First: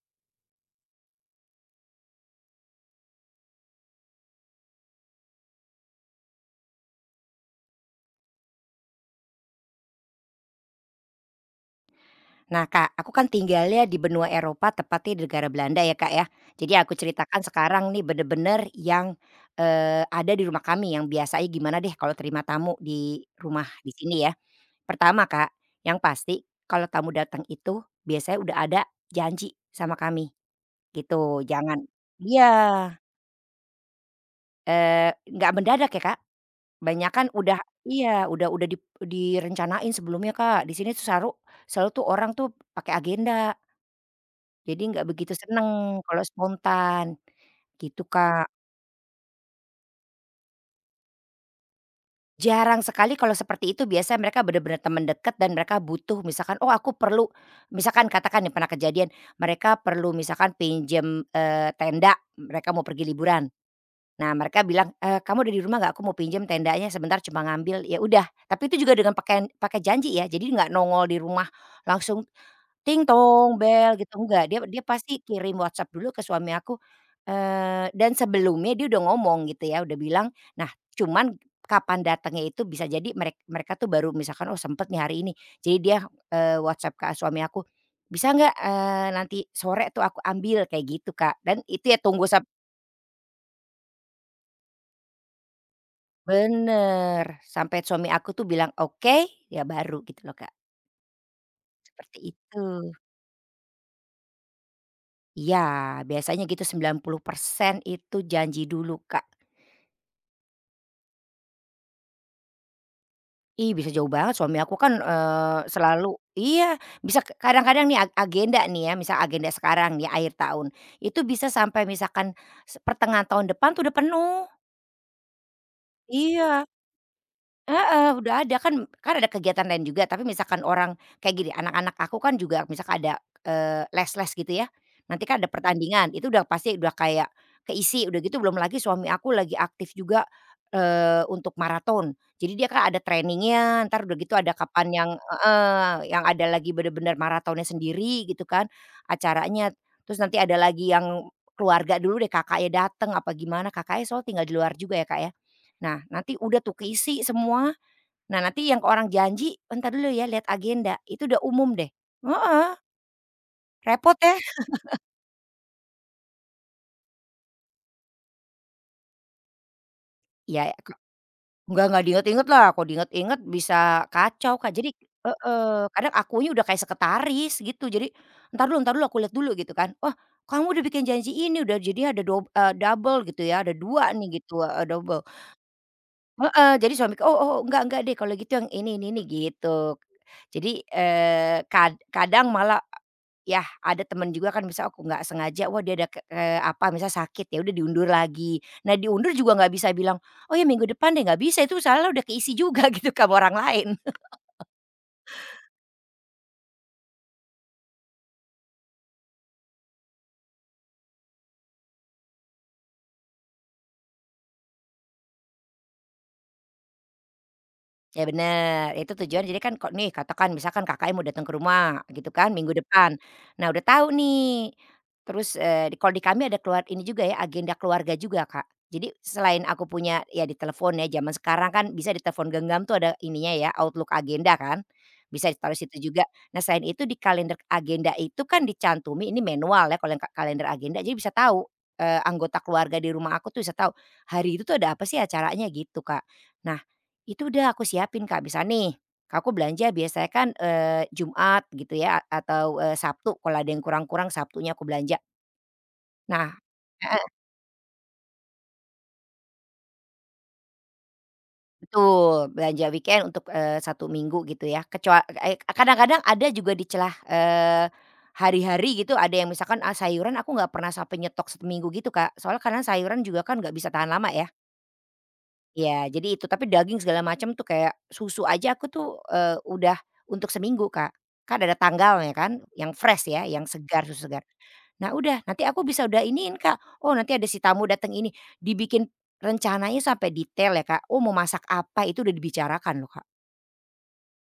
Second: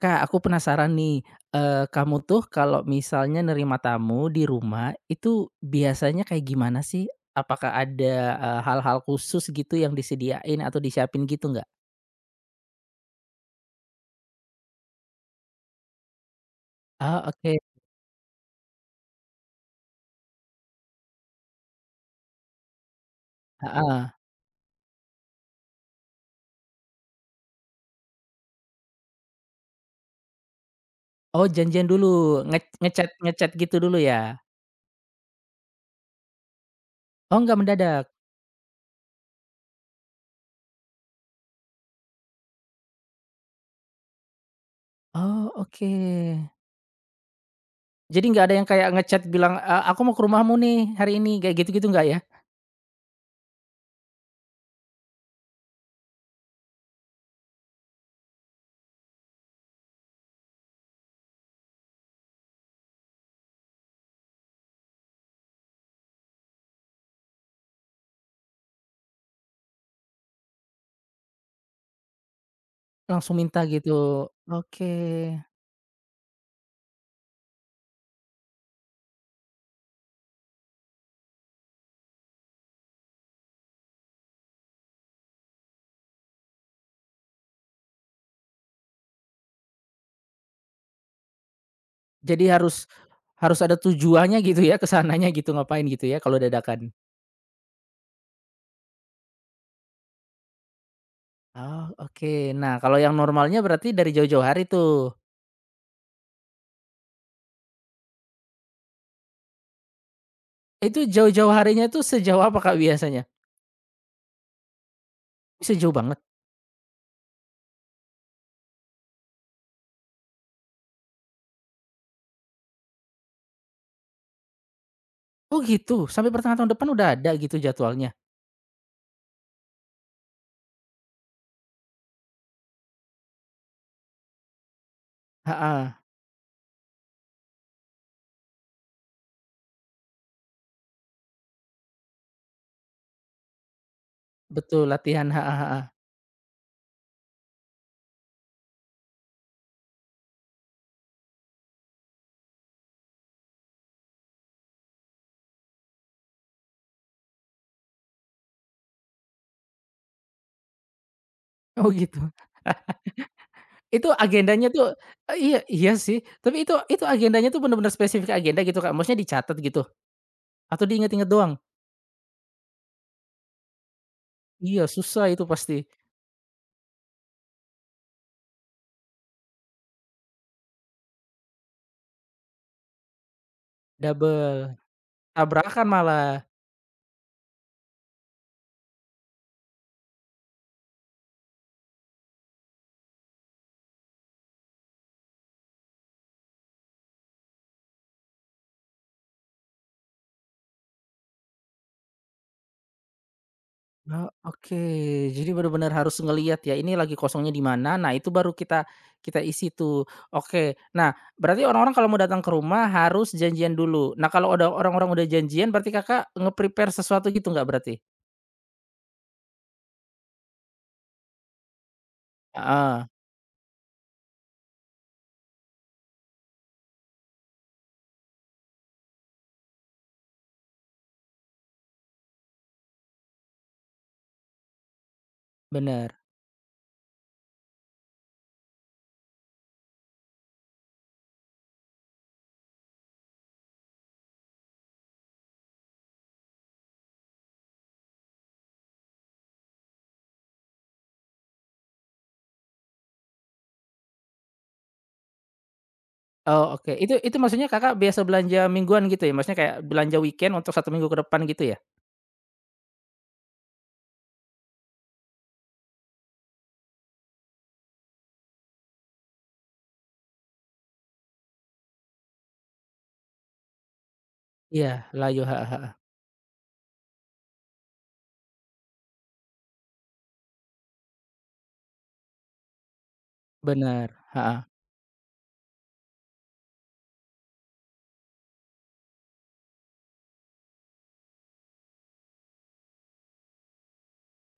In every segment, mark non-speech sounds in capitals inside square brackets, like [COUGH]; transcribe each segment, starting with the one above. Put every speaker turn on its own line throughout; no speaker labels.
Kak, aku penasaran nih, kamu tuh kalau misalnya nerima tamu di rumah, itu biasanya kayak gimana sih? Apakah ada, hal-hal khusus gitu yang disediain atau disiapin gitu nggak?
Nah Kak, aku kan tinggalnya di benua Eropa, tepatnya di negara Belanda ya Kak ya. Jadi aku
Ah,
ceritakan
oke,
sekarang nih bener-bener yang, ada di rumah kami, yang biasanya gimana deh kalau terima tamu di rumah di
heeh.
sini ya. Pertama Kak, yang pasti kalau tamu datang itu biasanya udah ada janji sama kami gitu,
Oh,
jangan
janjian dulu,
iya,
ngechat gitu dulu ya?
nggak mendadak ya Kak. Banyak kan
Oh,
udah
nggak mendadak?
iya, udah dip direncanain sebelumnya Kak, di sini tuh selalu tuh orang tuh pakai agenda. Jadi nggak begitu
Oh,
seneng
oke.
kalau spontan, gitu
Jadi nggak
Kak.
ada yang kayak bilang, "Aku mau ke rumahmu nih hari ini," kayak gitu-gitu nggak ya?
Jarang sekali kalau seperti itu, biasanya mereka bener-bener teman dekat dan mereka butuh misalkan, "Oh aku perlu," misalkan katakan nih pernah kejadian, mereka perlu misalkan pinjem, tenda, mereka mau pergi liburan. Nah mereka bilang, "Kamu udah di rumah nggak? Aku mau pinjem tendanya sebentar, cuma ngambil." Ya udah, tapi itu juga dengan pakai pakai janji ya, jadi nggak nongol di rumah langsung ting
Langsung
tong
minta gitu,
bel gitu, enggak, dia dia
oke.
pasti kirim WhatsApp dulu ke suami aku, dan sebelumnya dia udah ngomong gitu ya, udah bilang, nah cuman kapan datangnya itu bisa jadi mereka tuh baru misalkan, "Oh sempet nih hari ini." Jadi dia, WhatsApp ke suami aku, "Bisa nggak, eee, nanti sore tuh aku ambil?" Kayak gitu, Kak, dan itu ya tunggu
Jadi harus harus ada tujuannya gitu ya, kesananya gitu, ngapain gitu ya kalau dadakan?
bener, sampai suami aku tuh bilang, "Oke," ya baru gitu loh, Kak,
Oh,
seperti
oke.
itu.
Nah, kalau yang normalnya berarti dari jauh-jauh hari tuh.
Iya, biasanya gitu 90% itu janji dulu, Kak.
Itu jauh-jauh harinya tuh sejauh apa, Kak, biasanya?
Ih, bisa jauh banget suami aku kan,
Sejauh
selalu
banget?
iya, bisa kadang-kadang nih agenda nih ya, misal agenda sekarang nih akhir tahun, itu bisa sampai misalkan pertengahan tahun depan tuh udah penuh.
Oh, gitu? Sampai pertengahan
Iya.
tahun depan udah ada gitu
Heeh,
jadwalnya?
udah ada, kan kan ada kegiatan lain juga tapi misalkan orang kayak gini, anak-anak aku kan juga misalkan ada, les-les gitu ya, nanti kan ada
Heeh,
pertandingan, itu udah pasti udah kayak keisi udah gitu, belum lagi suami aku lagi aktif juga, untuk maraton, jadi dia kan ada training-nya entar udah gitu ada
betul
kapan yang
latihan, heeh heeh.
heeh, yang ada lagi bener-bener maratonnya sendiri gitu kan, acaranya. Terus nanti ada lagi yang keluarga dulu deh, kakaknya dateng apa gimana, kakaknya soalnya tinggal di luar juga ya Kak ya, nah nanti udah tuh keisi semua. Nah, nanti yang orang janji, "Entar dulu ya, lihat agenda," itu udah umum deh.
Oh, gitu.
Heeh,
[LAUGHS] Itu
repot ya.
agendanya tuh iya iya sih, tapi itu agendanya tuh bener-bener spesifik agenda gitu, Kak? Maksudnya dicatat gitu?
Ya
Atau
ke
diinget-inget doang?
enggak diinget-inget lah, kalau diinget-inget bisa kacau, Kak.
Iya,
Jadi
susah itu
heeh,
pasti,
kadang akunya udah kayak sekretaris gitu. Jadi, "Entar dulu, entar dulu, aku lihat dulu," gitu kan. "Wah, kamu udah bikin janji ini, udah jadinya ada double gitu ya, ada dua nih," gitu,
double,
heeh, double.
tabrakan malah.
Heeh, jadi suami, "Oh oh, enggak deh kalau gitu, yang ini," gitu. Jadi, kadang malah, yah, ada temen juga kan, misal aku nggak sengaja, wah dia ada apa, misal sakit, ya udah diundur lagi. Nah diundur juga nggak bisa bilang, "Oh ya minggu depan deh," nggak bisa, itu soalnya udah keisi juga [LAUGHS] gitu sama orang lain.
Oh, oke. Jadi benar-benar harus ngelihat ya, ini lagi kosongnya di mana, nah itu baru kita kita isi tuh. Oke. Nah, berarti orang-orang kalau mau datang ke rumah harus janjian dulu. Nah, kalau udah orang-orang udah janjian berarti Kakak nge-prepare sesuatu gitu nggak berarti?
Ya bener, itu tujuan, jadi kan kok nih, katakan misalkan Kakaknya mau datang ke rumah gitu kan minggu
Ah
depan. Nah udah tahu nih, terus, kalau di kami ada keluar ini juga ya, agenda keluarga juga Kak. Jadi selain aku punya ya di telepon, ya zaman sekarang kan bisa di telepon genggam tuh ada ininya ya, Outlook agenda kan, bisa ditaruh situ
benar.
juga. Nah selain itu di kalender agenda itu kan dicantumi ini manual ya, kalau yang kalender agenda, jadi bisa tahu, anggota keluarga di rumah aku tuh bisa tahu, hari itu tuh ada apa sih acaranya gitu Kak. Nah itu udah aku siapin Kak, misal nih, aku belanja biasanya kan, Jumat gitu ya, atau, Sabtu, kalau ada yang kurang-kurang Sabtunya aku belanja. Nah
Oh, oke. Itu
heeh,
itu maksudnya Kakak biasa belanja mingguan gitu ya? Maksudnya kayak belanja weekend untuk satu minggu ke depan gitu ya?
betul, belanja weekend untuk, 1 minggu gitu ya. Kecuali kadang-kadang ada juga di celah, hari-hari gitu ada yang misalkan, ah, sayuran aku nggak pernah sampai nyetok seminggu gitu Kak, soalnya karena sayuran juga kan nggak bisa tahan lama ya.
Iya, layu, ha heeh.
Iya, jadi itu, tapi daging segala macam tuh kayak susu aja aku tuh, udah untuk seminggu, Kak. Kan ada tanggalnya kan, yang fresh ya, yang segar,
Bener,
susu segar.
Ha. Ha.
Nah udah, nanti aku bisa udah iniin, Kak, "Oh nanti ada si tamu datang ini." Dibikin rencananya sampai detail ya, Kak. Oh mau masak apa itu udah dibicarakan loh, Kak.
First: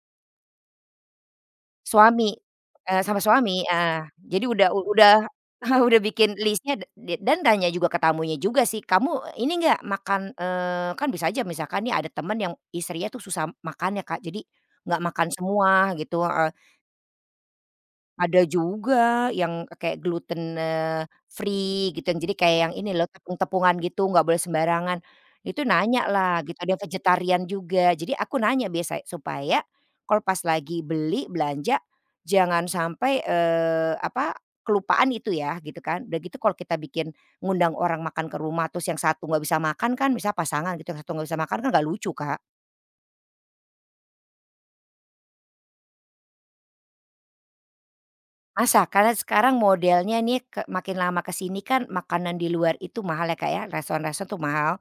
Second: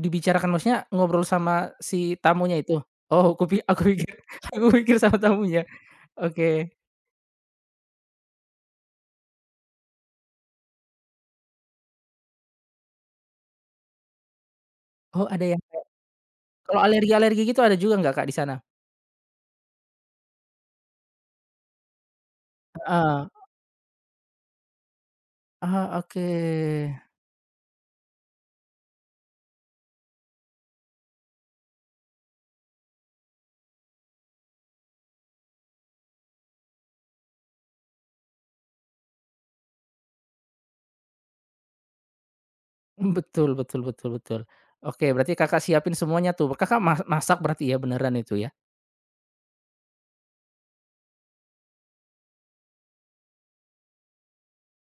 Dibicarakan maksudnya ngobrol sama si
Suami,
tamunya itu?
eee, sama
Oh,
suami,
aku
heeh.
pikir
Jadi
[LAUGHS] aku
udah
pikir
udah
sama tamunya.
[LAUGHS] udah bikin
Oke.
list-nya, da da dan tanya juga ke tamunya juga sih, "Kamu ini nggak makan," kan bisa aja misalkan nih ada temen yang istrinya tuh susah makannya Kak, jadi nggak
Oh,
makan
ada yang kayak.
semua gitu, heeh.
Kalau alergi-alergi gitu ada juga nggak, Kak, di
Ada
sana?
juga yang kayak gluten, free gitu, yang jadi kayak yang ini loh,
Heeh.
tepung-tepungan gitu, nggak boleh sembarangan. Itu
Ah,
nanya
oke.
lah gitu, ada yang vegetarian juga. Jadi aku nanya biasa supaya kalau pas lagi beli, belanja jangan sampai, apa, kelupaan itu ya gitu kan. Udah gitu kalau kita bikin, ngundang orang makan ke rumah terus yang satu nggak bisa makan kan, misal pasangan gitu, yang satu nggak bisa makan kan nggak lucu, Kak.
Mmm, betul betul betul betul. Oke, berarti Kakak siapin semuanya tuh. Kakak masak berarti ya, beneran itu ya?
Masak, karena sekarang modelnya nih ke makin lama ke sini kan makanan di luar itu mahal ya, Kak, ya, restoran-restoran tuh mahal,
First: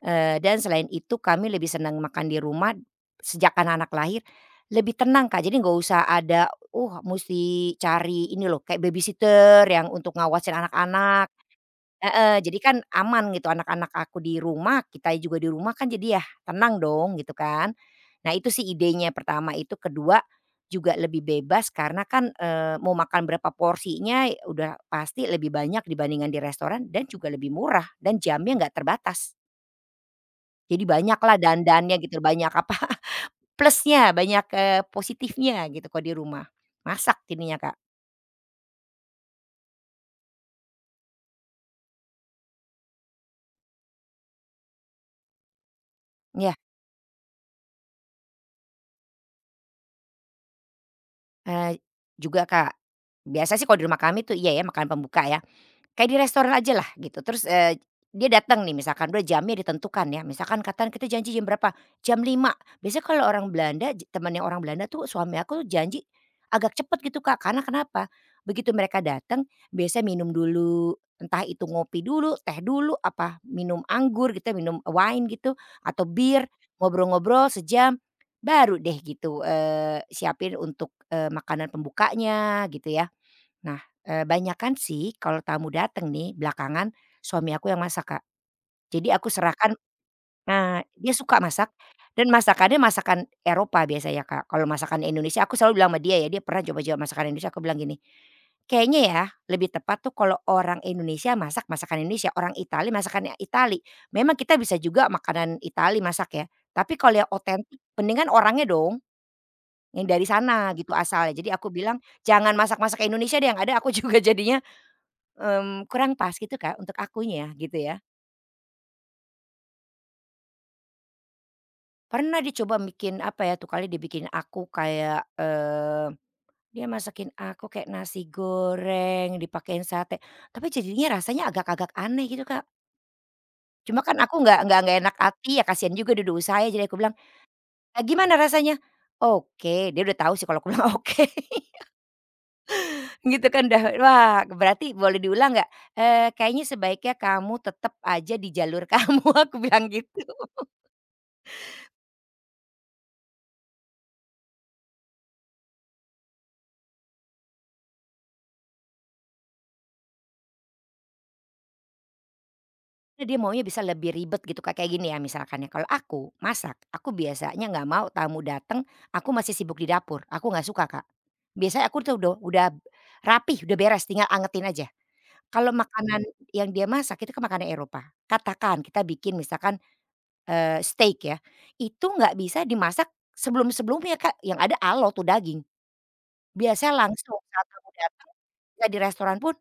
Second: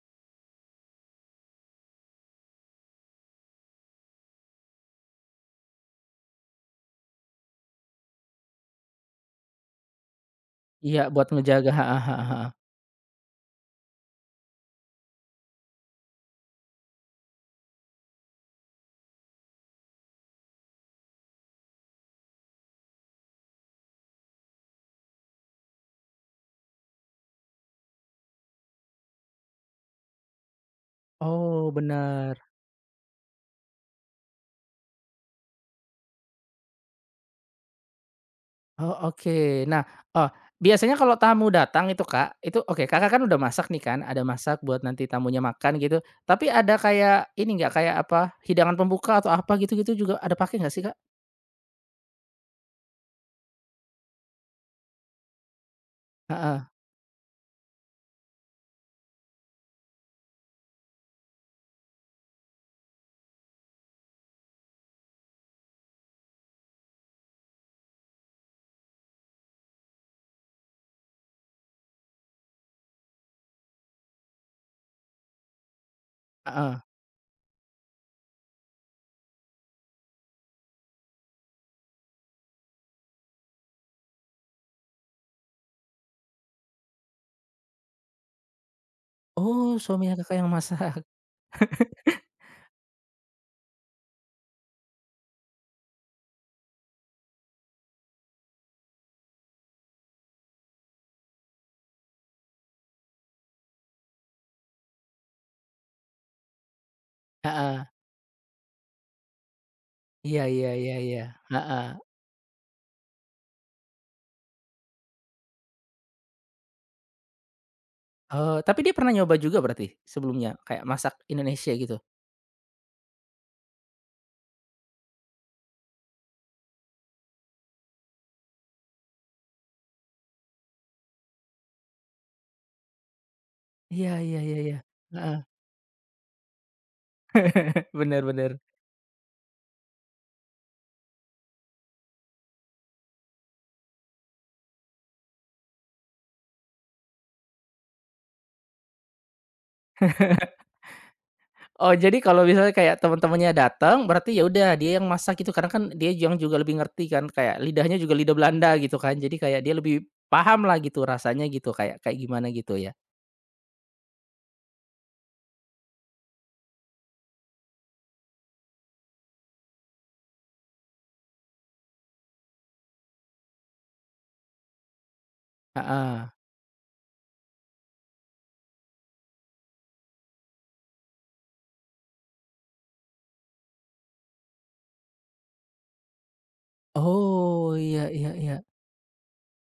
dan selain itu kami lebih senang makan di rumah sejak anak-anak lahir, lebih tenang, Kak, jadi nggak usah ada, mesti cari ini loh kayak babysitter yang untuk ngawasin
Iya, buat
anak-anak.
ngejaga heeh heeh
Heeh,
heeh.
jadi kan aman gitu anak-anak aku di rumah, kita juga di rumah kan, jadi ya tenang dong gitu kan. Nah itu sih idenya pertama itu, kedua juga lebih bebas karena kan, mau makan berapa porsinya ya udah pasti lebih banyak dibandingkan di restoran dan juga lebih murah dan jamnya nggak terbatas. Jadi banyaklah
Oh,
dandannya gitu,
bener.
banyak apa, [LAUGHS] plusnya, banyak, positifnya gitu kalau di rumah. Masak jadinya Kak.
Oh, oke. Nah, eee, biasanya kalau tamu datang itu, Kak, itu oke, Kakak kan udah masak nih kan, ada masak buat nanti tamunya makan gitu, tapi
Ya,
ada kayak ini nggak, kayak apa, hidangan pembuka atau apa gitu-gitu juga ada pakai nggak sih, Kak?
eee, juga Kak, biasa sih kalau di rumah kami tuh iya ya makan pembuka ya. Kayak di restoran
Heeh
aja lah gitu. Terus, dia datang nih, misalkan udah jamnya ditentukan ya, misalkan katakan kita janji jam berapa, jam lima. Biasanya kalau orang Belanda, temannya orang Belanda tuh, suami aku tuh janji agak cepet gitu Kak, karena kenapa, begitu mereka datang biasanya minum dulu, entah itu ngopi dulu, teh dulu, apa minum anggur gitu, ya, minum wine gitu atau bir,
heeh.
ngobrol-ngobrol sejam, baru deh gitu, siapin untuk, makanan pembukanya gitu ya. Nah, banyakan sih kalau tamu dateng nih belakangan suami aku yang masak, Kak. Jadi aku serahkan.
Oh, suaminya Kakak yang
Nah,
masak? [LAUGHS]
dia suka masak dan masakannya masakan Eropa biasanya, Kak. Kalau masakan Indonesia aku selalu bilang sama dia ya, dia pernah coba-coba masakan Indonesia, aku bilang gini, "Kayaknya ya lebih tepat tuh kalau orang Indonesia masak masakan Indonesia, orang Itali masakan Itali. Memang kita bisa juga makanan Itali masak ya, tapi kalau yang otentik
Heeh.
mendingan orangnya dong yang dari
Iya
sana
iya
gitu
iya iya,
asalnya." Jadi aku
heeh.
bilang, "Jangan masak-masak Indonesia deh, yang ada aku [LAUGHS] juga jadinya kurang pas gitu Kak, untuk akunya gitu ya."
Oh, tapi dia pernah nyoba juga berarti sebelumnya? Kayak masak Indonesia gitu?
Pernah dicoba bikin apa ya, tuh kali dibikin aku kayak, dia masakin aku kayak nasi goreng dipakein sate, tapi jadinya rasanya agak-agak aneh gitu Kak. Cuma
Iya
kan
iya
aku
iya iya,
nggak enak
heeh,
hati ya, kasihan juga dia udah usaha ya, jadi aku bilang,
[LAUGHS]
"
bener
gimana
bener.
rasanya?" "Oke," dia udah tahu sih kalau aku bilang [LAUGHS] oke gitu kan, dah wah berarti boleh diulang nggak? " kayaknya sebaiknya kamu tetap aja di jalur [LAUGHS] kamu," aku bilang gitu.
Oh, jadi kalau misalnya kayak teman-temannya datang, berarti ya udah dia yang masak gitu, karena kan dia yang juga lebih ngerti kan, kayak lidahnya juga lidah Belanda gitu kan, jadi kayak dia lebih paham lah gitu rasanya gitu, kayak kayak gimana gitu ya?
Dia maunya bisa lebih ribet gitu Kak, kayak gini ya misalkan ya, kalau aku masak, aku biasanya nggak mau tamu datang, aku masih sibuk di dapur, aku nggak suka Kak. Biasanya aku tuh udah rapih, udah beres tinggal angetin aja. Kalau makanan
Heeh.
yang dia masak itu kan makanan Eropa, katakan kita bikin misalkan, steak ya, itu nggak bisa dimasak sebelum-sebelumnya Kak, yang ada alo tuh daging. Biasanya langsung saat
Oh,
tamu
iya iya
datang,
iya.
nggak di restoran pun,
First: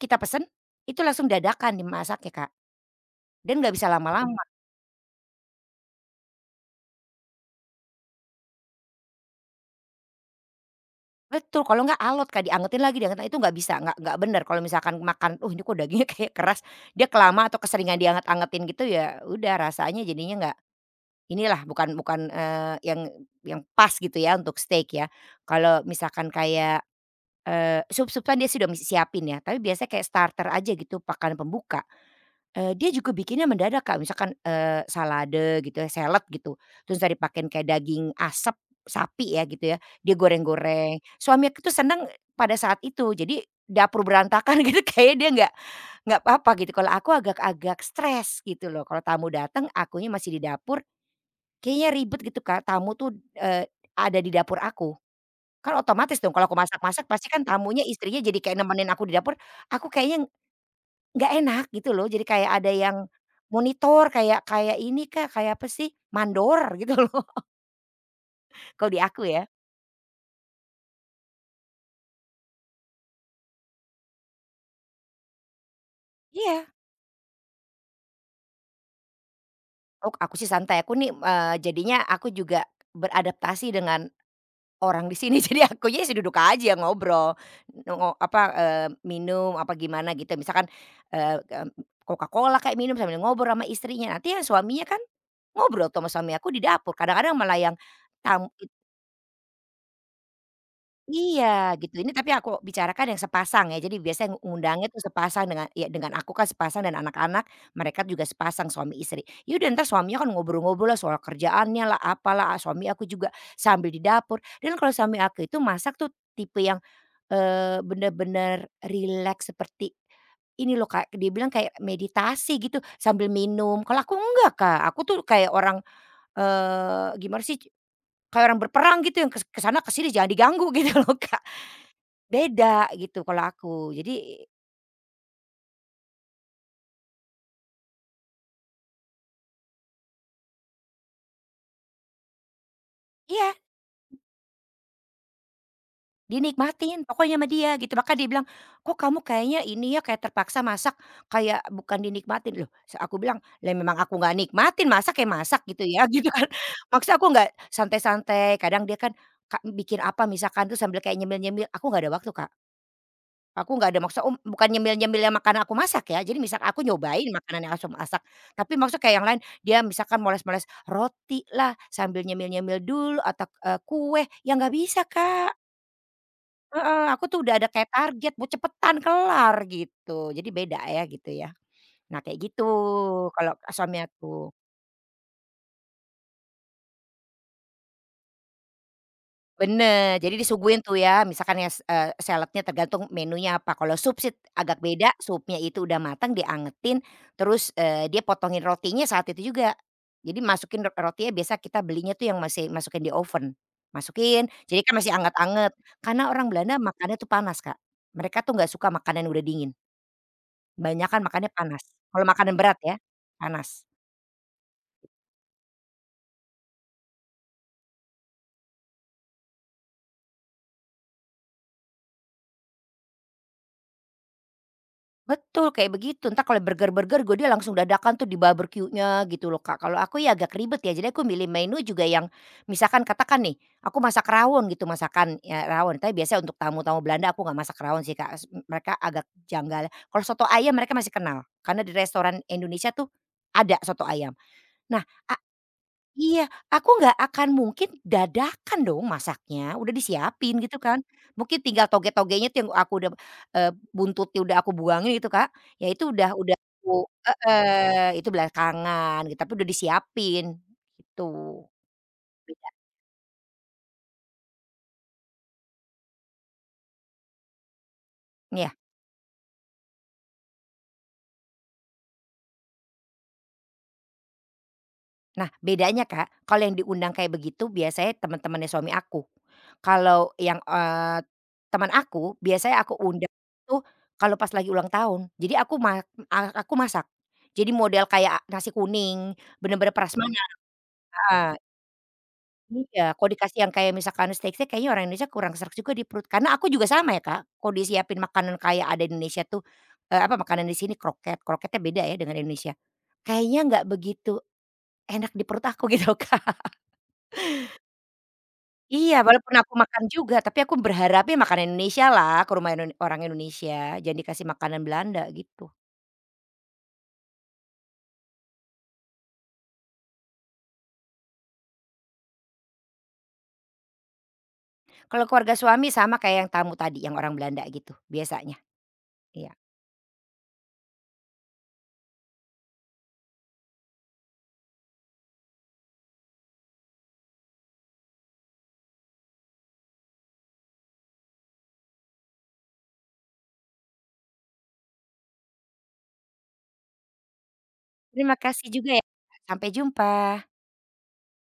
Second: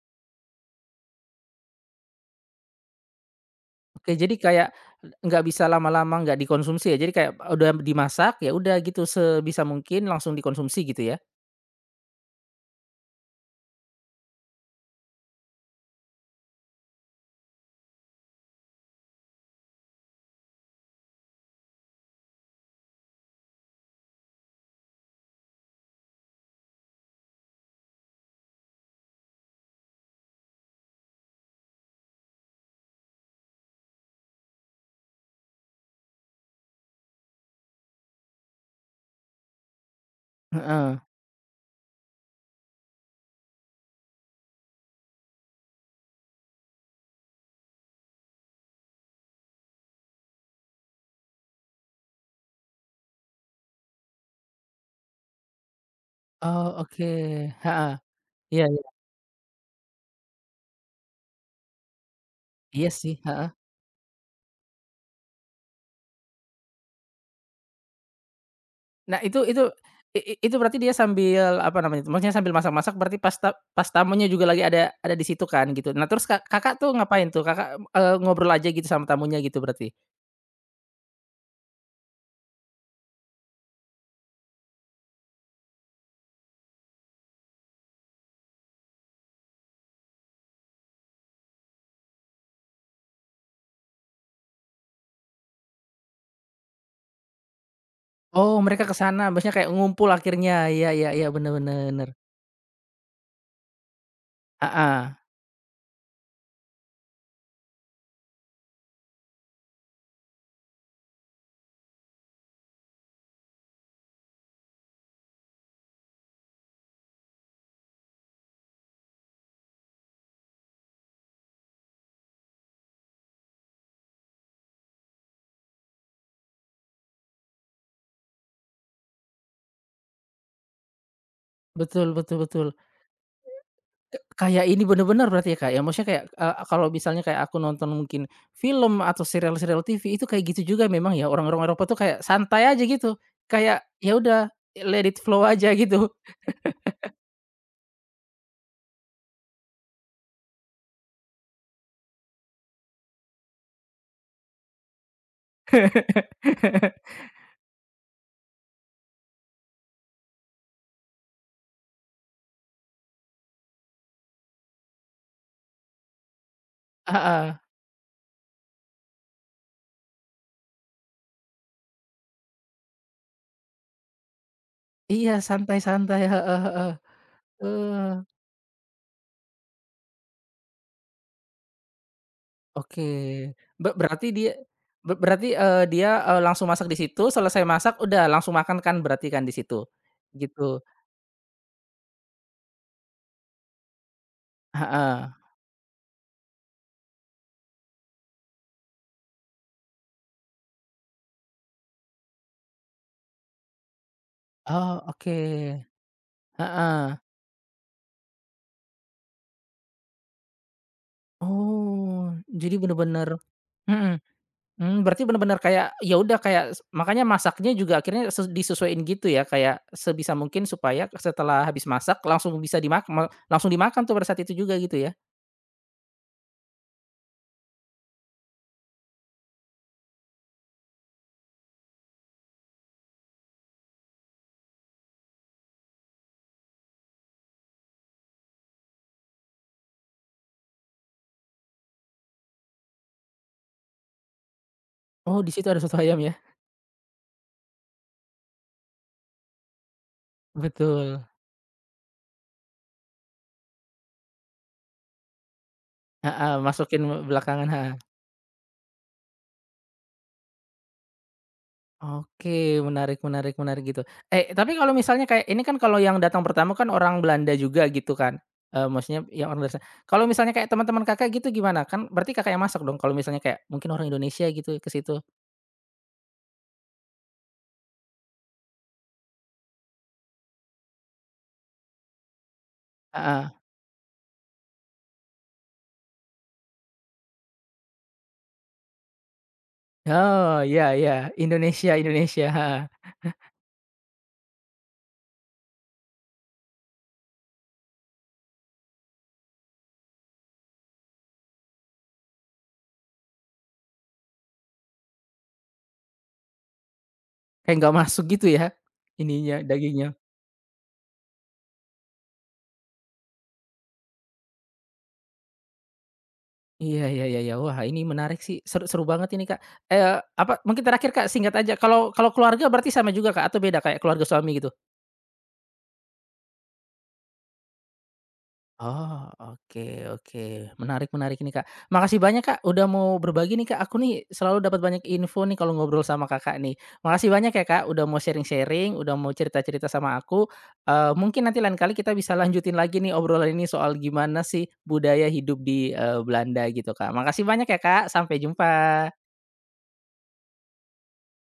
kita pesen, itu langsung dadakan dimasaknya Kak, dan nggak bisa
Oke, jadi
lama-lama.
kayak nggak bisa lama-lama nggak dikonsumsi ya? Jadi kayak udah dimasak, ya udah gitu sebisa mungkin langsung dikonsumsi gitu ya?
Betul, kalau nggak alot, Kak, diangetin lagi diangetin itu nggak bisa, nggak bener kalau misalkan makan, ini kok dagingnya [LAUGHS] kayak keras." Dia kelamaan atau keseringan dianget-angetin gitu, ya udah rasanya jadinya nggak inilah, bukan, bukan, yang pas gitu ya untuk steak ya. Kalau misalkan kayak, sup-sup kan dia sudah mesti siapin ya, tapi biasanya kayak starter aja gitu, makanan pembuka. Dia juga bikinnya mendadak, Kak, misalkan, salade gitu ya, salad gitu, terus tadi dipakein kayak daging asap sapi ya gitu ya, dia goreng-goreng.
Heeh.
Suami aku tuh seneng pada saat itu, jadi dapur berantakan [LAUGHS] gitu, kayaknya dia nggak apa-apa gitu, kalau aku agak-agak stres gitu loh, kalau tamu dateng akunya masih di dapur, kayaknya ribet gitu, Kak, tamu tuh, eee, ada di dapur aku. Kan otomatis dong kalau aku
Oh, oke,
masak-masak pasti kan tamunya,
heeh,
istrinya jadi kayak
iya iya,
nemenin aku di dapur, aku kayaknya nggak enak gitu loh, jadi kayak ada
iya
yang
sih, heeh.
monitor, kayak kayak ini Kak, kayak apa sih, mandor gitu loh, [LAUGHS] kalau di
Nah
aku ya.
itu i itu berarti dia sambil apa namanya itu, maksudnya sambil masak-masak berarti pas tamunya juga lagi ada di situ kan gitu. Nah terus
Iya,
Kakak tuh ngapain tuh? Kakak, ngobrol aja gitu sama tamunya gitu berarti?
oh aku sih santai, aku nih, jadinya aku juga beradaptasi dengan orang di sini, [LAUGHS] jadi akunya sih duduk aja ngobrol, ngo apa, minum apa gimana gitu, misalkan, eee, mmm, Coca-Cola kayak minum sambil ngobrol sama istrinya, nanti yang suaminya kan ngobrol tuh sama suami aku di dapur, kadang-kadang malah yang tam
Oh mereka ke sana, maksudnya kayak ngumpul akhirnya, iya iya iya, bener
iya gitu,
bener.
ini tapi aku bicarakan yang sepasang ya, jadi biasanya ngu ngundangnya tuh
Heeh,
sepasang dengan aku kan sepasang dan anak-anak, mereka juga sepasang suami istri. Ya udah entar suaminya kan ngobrol-ngobrol lah soal kerjaannya lah, apalah, ah, suami aku juga sambil di dapur. Dan kalau suami aku itu masak tuh tipe yang, bener-bener relax seperti ini loh Kak, dia bilang kayak meditasi gitu sambil minum, kalau aku enggak Kak, aku tuh kayak orang, gimana sih, kayak orang berperang gitu yang kes ke sana jangan diganggu [LAUGHS] gitu loh Kak.
betul betul betul.
Beda gitu kalau aku. Jadi
Kayak ini bener-bener berarti ya, Kak, ya? Maksudnya kayak, kalau misalnya kayak aku nonton mungkin film atau serial-serial TV itu kayak gitu juga memang ya, orang-orang Eropa tuh kayak santai aja gitu,
iya,
kayak ya udah let it flow aja gitu.
dinikmatin pokoknya sama dia gitu. Maka dia bilang, "Kok kamu kayaknya ini ya, kayak terpaksa masak, kayak bukan dinikmatin." Loh, se aku bilang, "Lah memang aku nggak nikmatin, masak kayak masak," gitu ya, [LAUGHS] gitu
[LAUGHS]
kan. Maksudnya aku nggak santai-santai, kadang dia kan ka bikin apa misalkan, tuh sambil kayak nyemil-nyemil, aku nggak ada waktu, Kak. Aku nggak ada maksud bukan nyemil-nyemil yang makanan aku masak ya, jadi misal aku nyobain
Heeh,
makanan yang aku masak, tapi maksud kayak yang lain, dia misalkan moles-moles roti lah, sambil nyemil-nyemil dulu atau, kue, ya nggak bisa,
iya
Kak.
santai-santai, heeh heeh,
Heeh, aku tuh udah ada kayak
eee,
target, mau cepetan kelar gitu, jadi beda ya gitu ya. Nah kayak gitu
oke.
kalau suami
Berarti
aku.
dia berarti, dia, langsung masak di situ, selesai masak udah langsung makan kan berarti kan di situ?
Bener, jadi
Gitu,
disuguhin tuh ya misalkan ya, s saladnya tergantung menunya apa, kalau sup sih agak beda,
heeh.
supnya itu udah matang diangetin, terus, dia potongin rotinya saat itu juga. Jadi masukin ro rotinya biasa kita belinya tuh yang masih masukin di oven, masukin jadi kan
Oh,
masih
oke,
anget-anget, karena orang Belanda
heeh.
makannya tuh panas, Kak. Mereka tuh nggak suka makanan udah dingin, banyakan makannya panas, kalau
Oh,
makanan berat
jadi
ya,
bener-bener
panas.
mhm, mmm, berarti bener-bener kayak, ya udah kayak s makanya masaknya juga akhirnya disesuaiin gitu ya, kayak sebisa mungkin supaya setelah habis masak langsung bisa dimakan langsung dimakan tuh pada saat itu juga gitu ya?
Betul, kayak begitu. Entah kalau burger-burger gue dia langsung dadakan tuh di barbekyunya gitu loh, Kak. Kalau aku ya agak ribet ya, jadi aku milih menu juga yang misalkan katakan nih, aku masak rawon gitu, masakan ya rawon, tapi biasanya untuk tamu-tamu Belanda aku nggak masak rawon sih, Kak, s mereka agak janggal. Kalau soto ayam mereka masih kenal, karena di restoran Indonesia tuh ada soto ayam. Nah
Oh, di situ ada soto ayam ya?
iya, aku nggak akan mungkin dadakan dong masaknya, udah disiapin gitu kan.
Betul,
Mungkin tinggal toge-togenya tuh yang aku udah, eee, buntutnya udah aku buangin gitu, Kak. Ya itu udah
heeh,
udah aku
masukin belakangan, ha.
heeh, itu belakangan gitu, tapi udah disiapin, gitu beda.
Oke, menarik menarik menarik gitu. Eh, tapi kalau misalnya kayak ini kan kalau yang datang pertama kan orang Belanda juga gitu kan,
Iya.
maksudnya ya orang Belanda. Kalau misalnya kayak teman-teman Kakak gitu gimana? Kan berarti Kakak yang masak dong kalau misalnya kayak mungkin orang Indonesia gitu ke situ?
Nah, bedanya Kak, kalau yang diundang kayak begitu biasanya teman-temannya suami aku. Kalau yang, teman aku biasanya aku undang
Heeh.
tuh kalau pas lagi ulang tahun. Jadi aku ma a aku masak. Jadi model kayak nasi kuning, bener-bener prasmanan
Oh, iya iya,
heeh,
Indonesia Indonesia, heeh.
iya, kalau dikasih yang kayak misalkan steak-steak kayaknya orang Indonesia kurang serak juga di perut. Karena aku juga sama ya Kak, kalau disiapin makanan kayak ada di Indonesia tuh, apa makanan di sini kroket, kroketnya beda ya dengan Indonesia. Kayaknya nggak begitu enak di perut aku [LAUGHS] gitu Kak.
Kayak nggak masuk gitu ya,
Iya, walaupun
ininya,
aku makan
dagingnya.
juga, tapi aku berharapnya makanan Indonesia lah, ke rumah Indone orang Indonesia, jangan dikasih makanan Belanda, gitu.
Iya iya iya iya. Wah ini menarik sih, seru seru banget ini Kak. Eh apa mungkin terakhir Kak singkat aja, kalau kalau keluarga berarti sama juga Kak atau beda kayak keluarga suami gitu?
Kalau keluarga suami sama kayak yang tamu tadi, yang orang Belanda gitu, biasanya.
Oh,
Iya.
oke oke. Menarik menarik ini, Kak. Makasih banyak, Kak, udah mau berbagi nih, Kak. Aku nih selalu dapat banyak info nih kalau ngobrol sama Kakak nih. Makasih banyak ya, Kak, udah mau sharing-sharing, udah mau cerita-cerita sama aku. Mungkin nanti lain kali kita bisa lanjutin lagi nih obrolan ini soal gimana sih budaya hidup di, Belanda gitu, Kak. Makasih banyak ya, Kak.
Terima
Sampai
kasih juga ya,
jumpa.
sampai jumpa.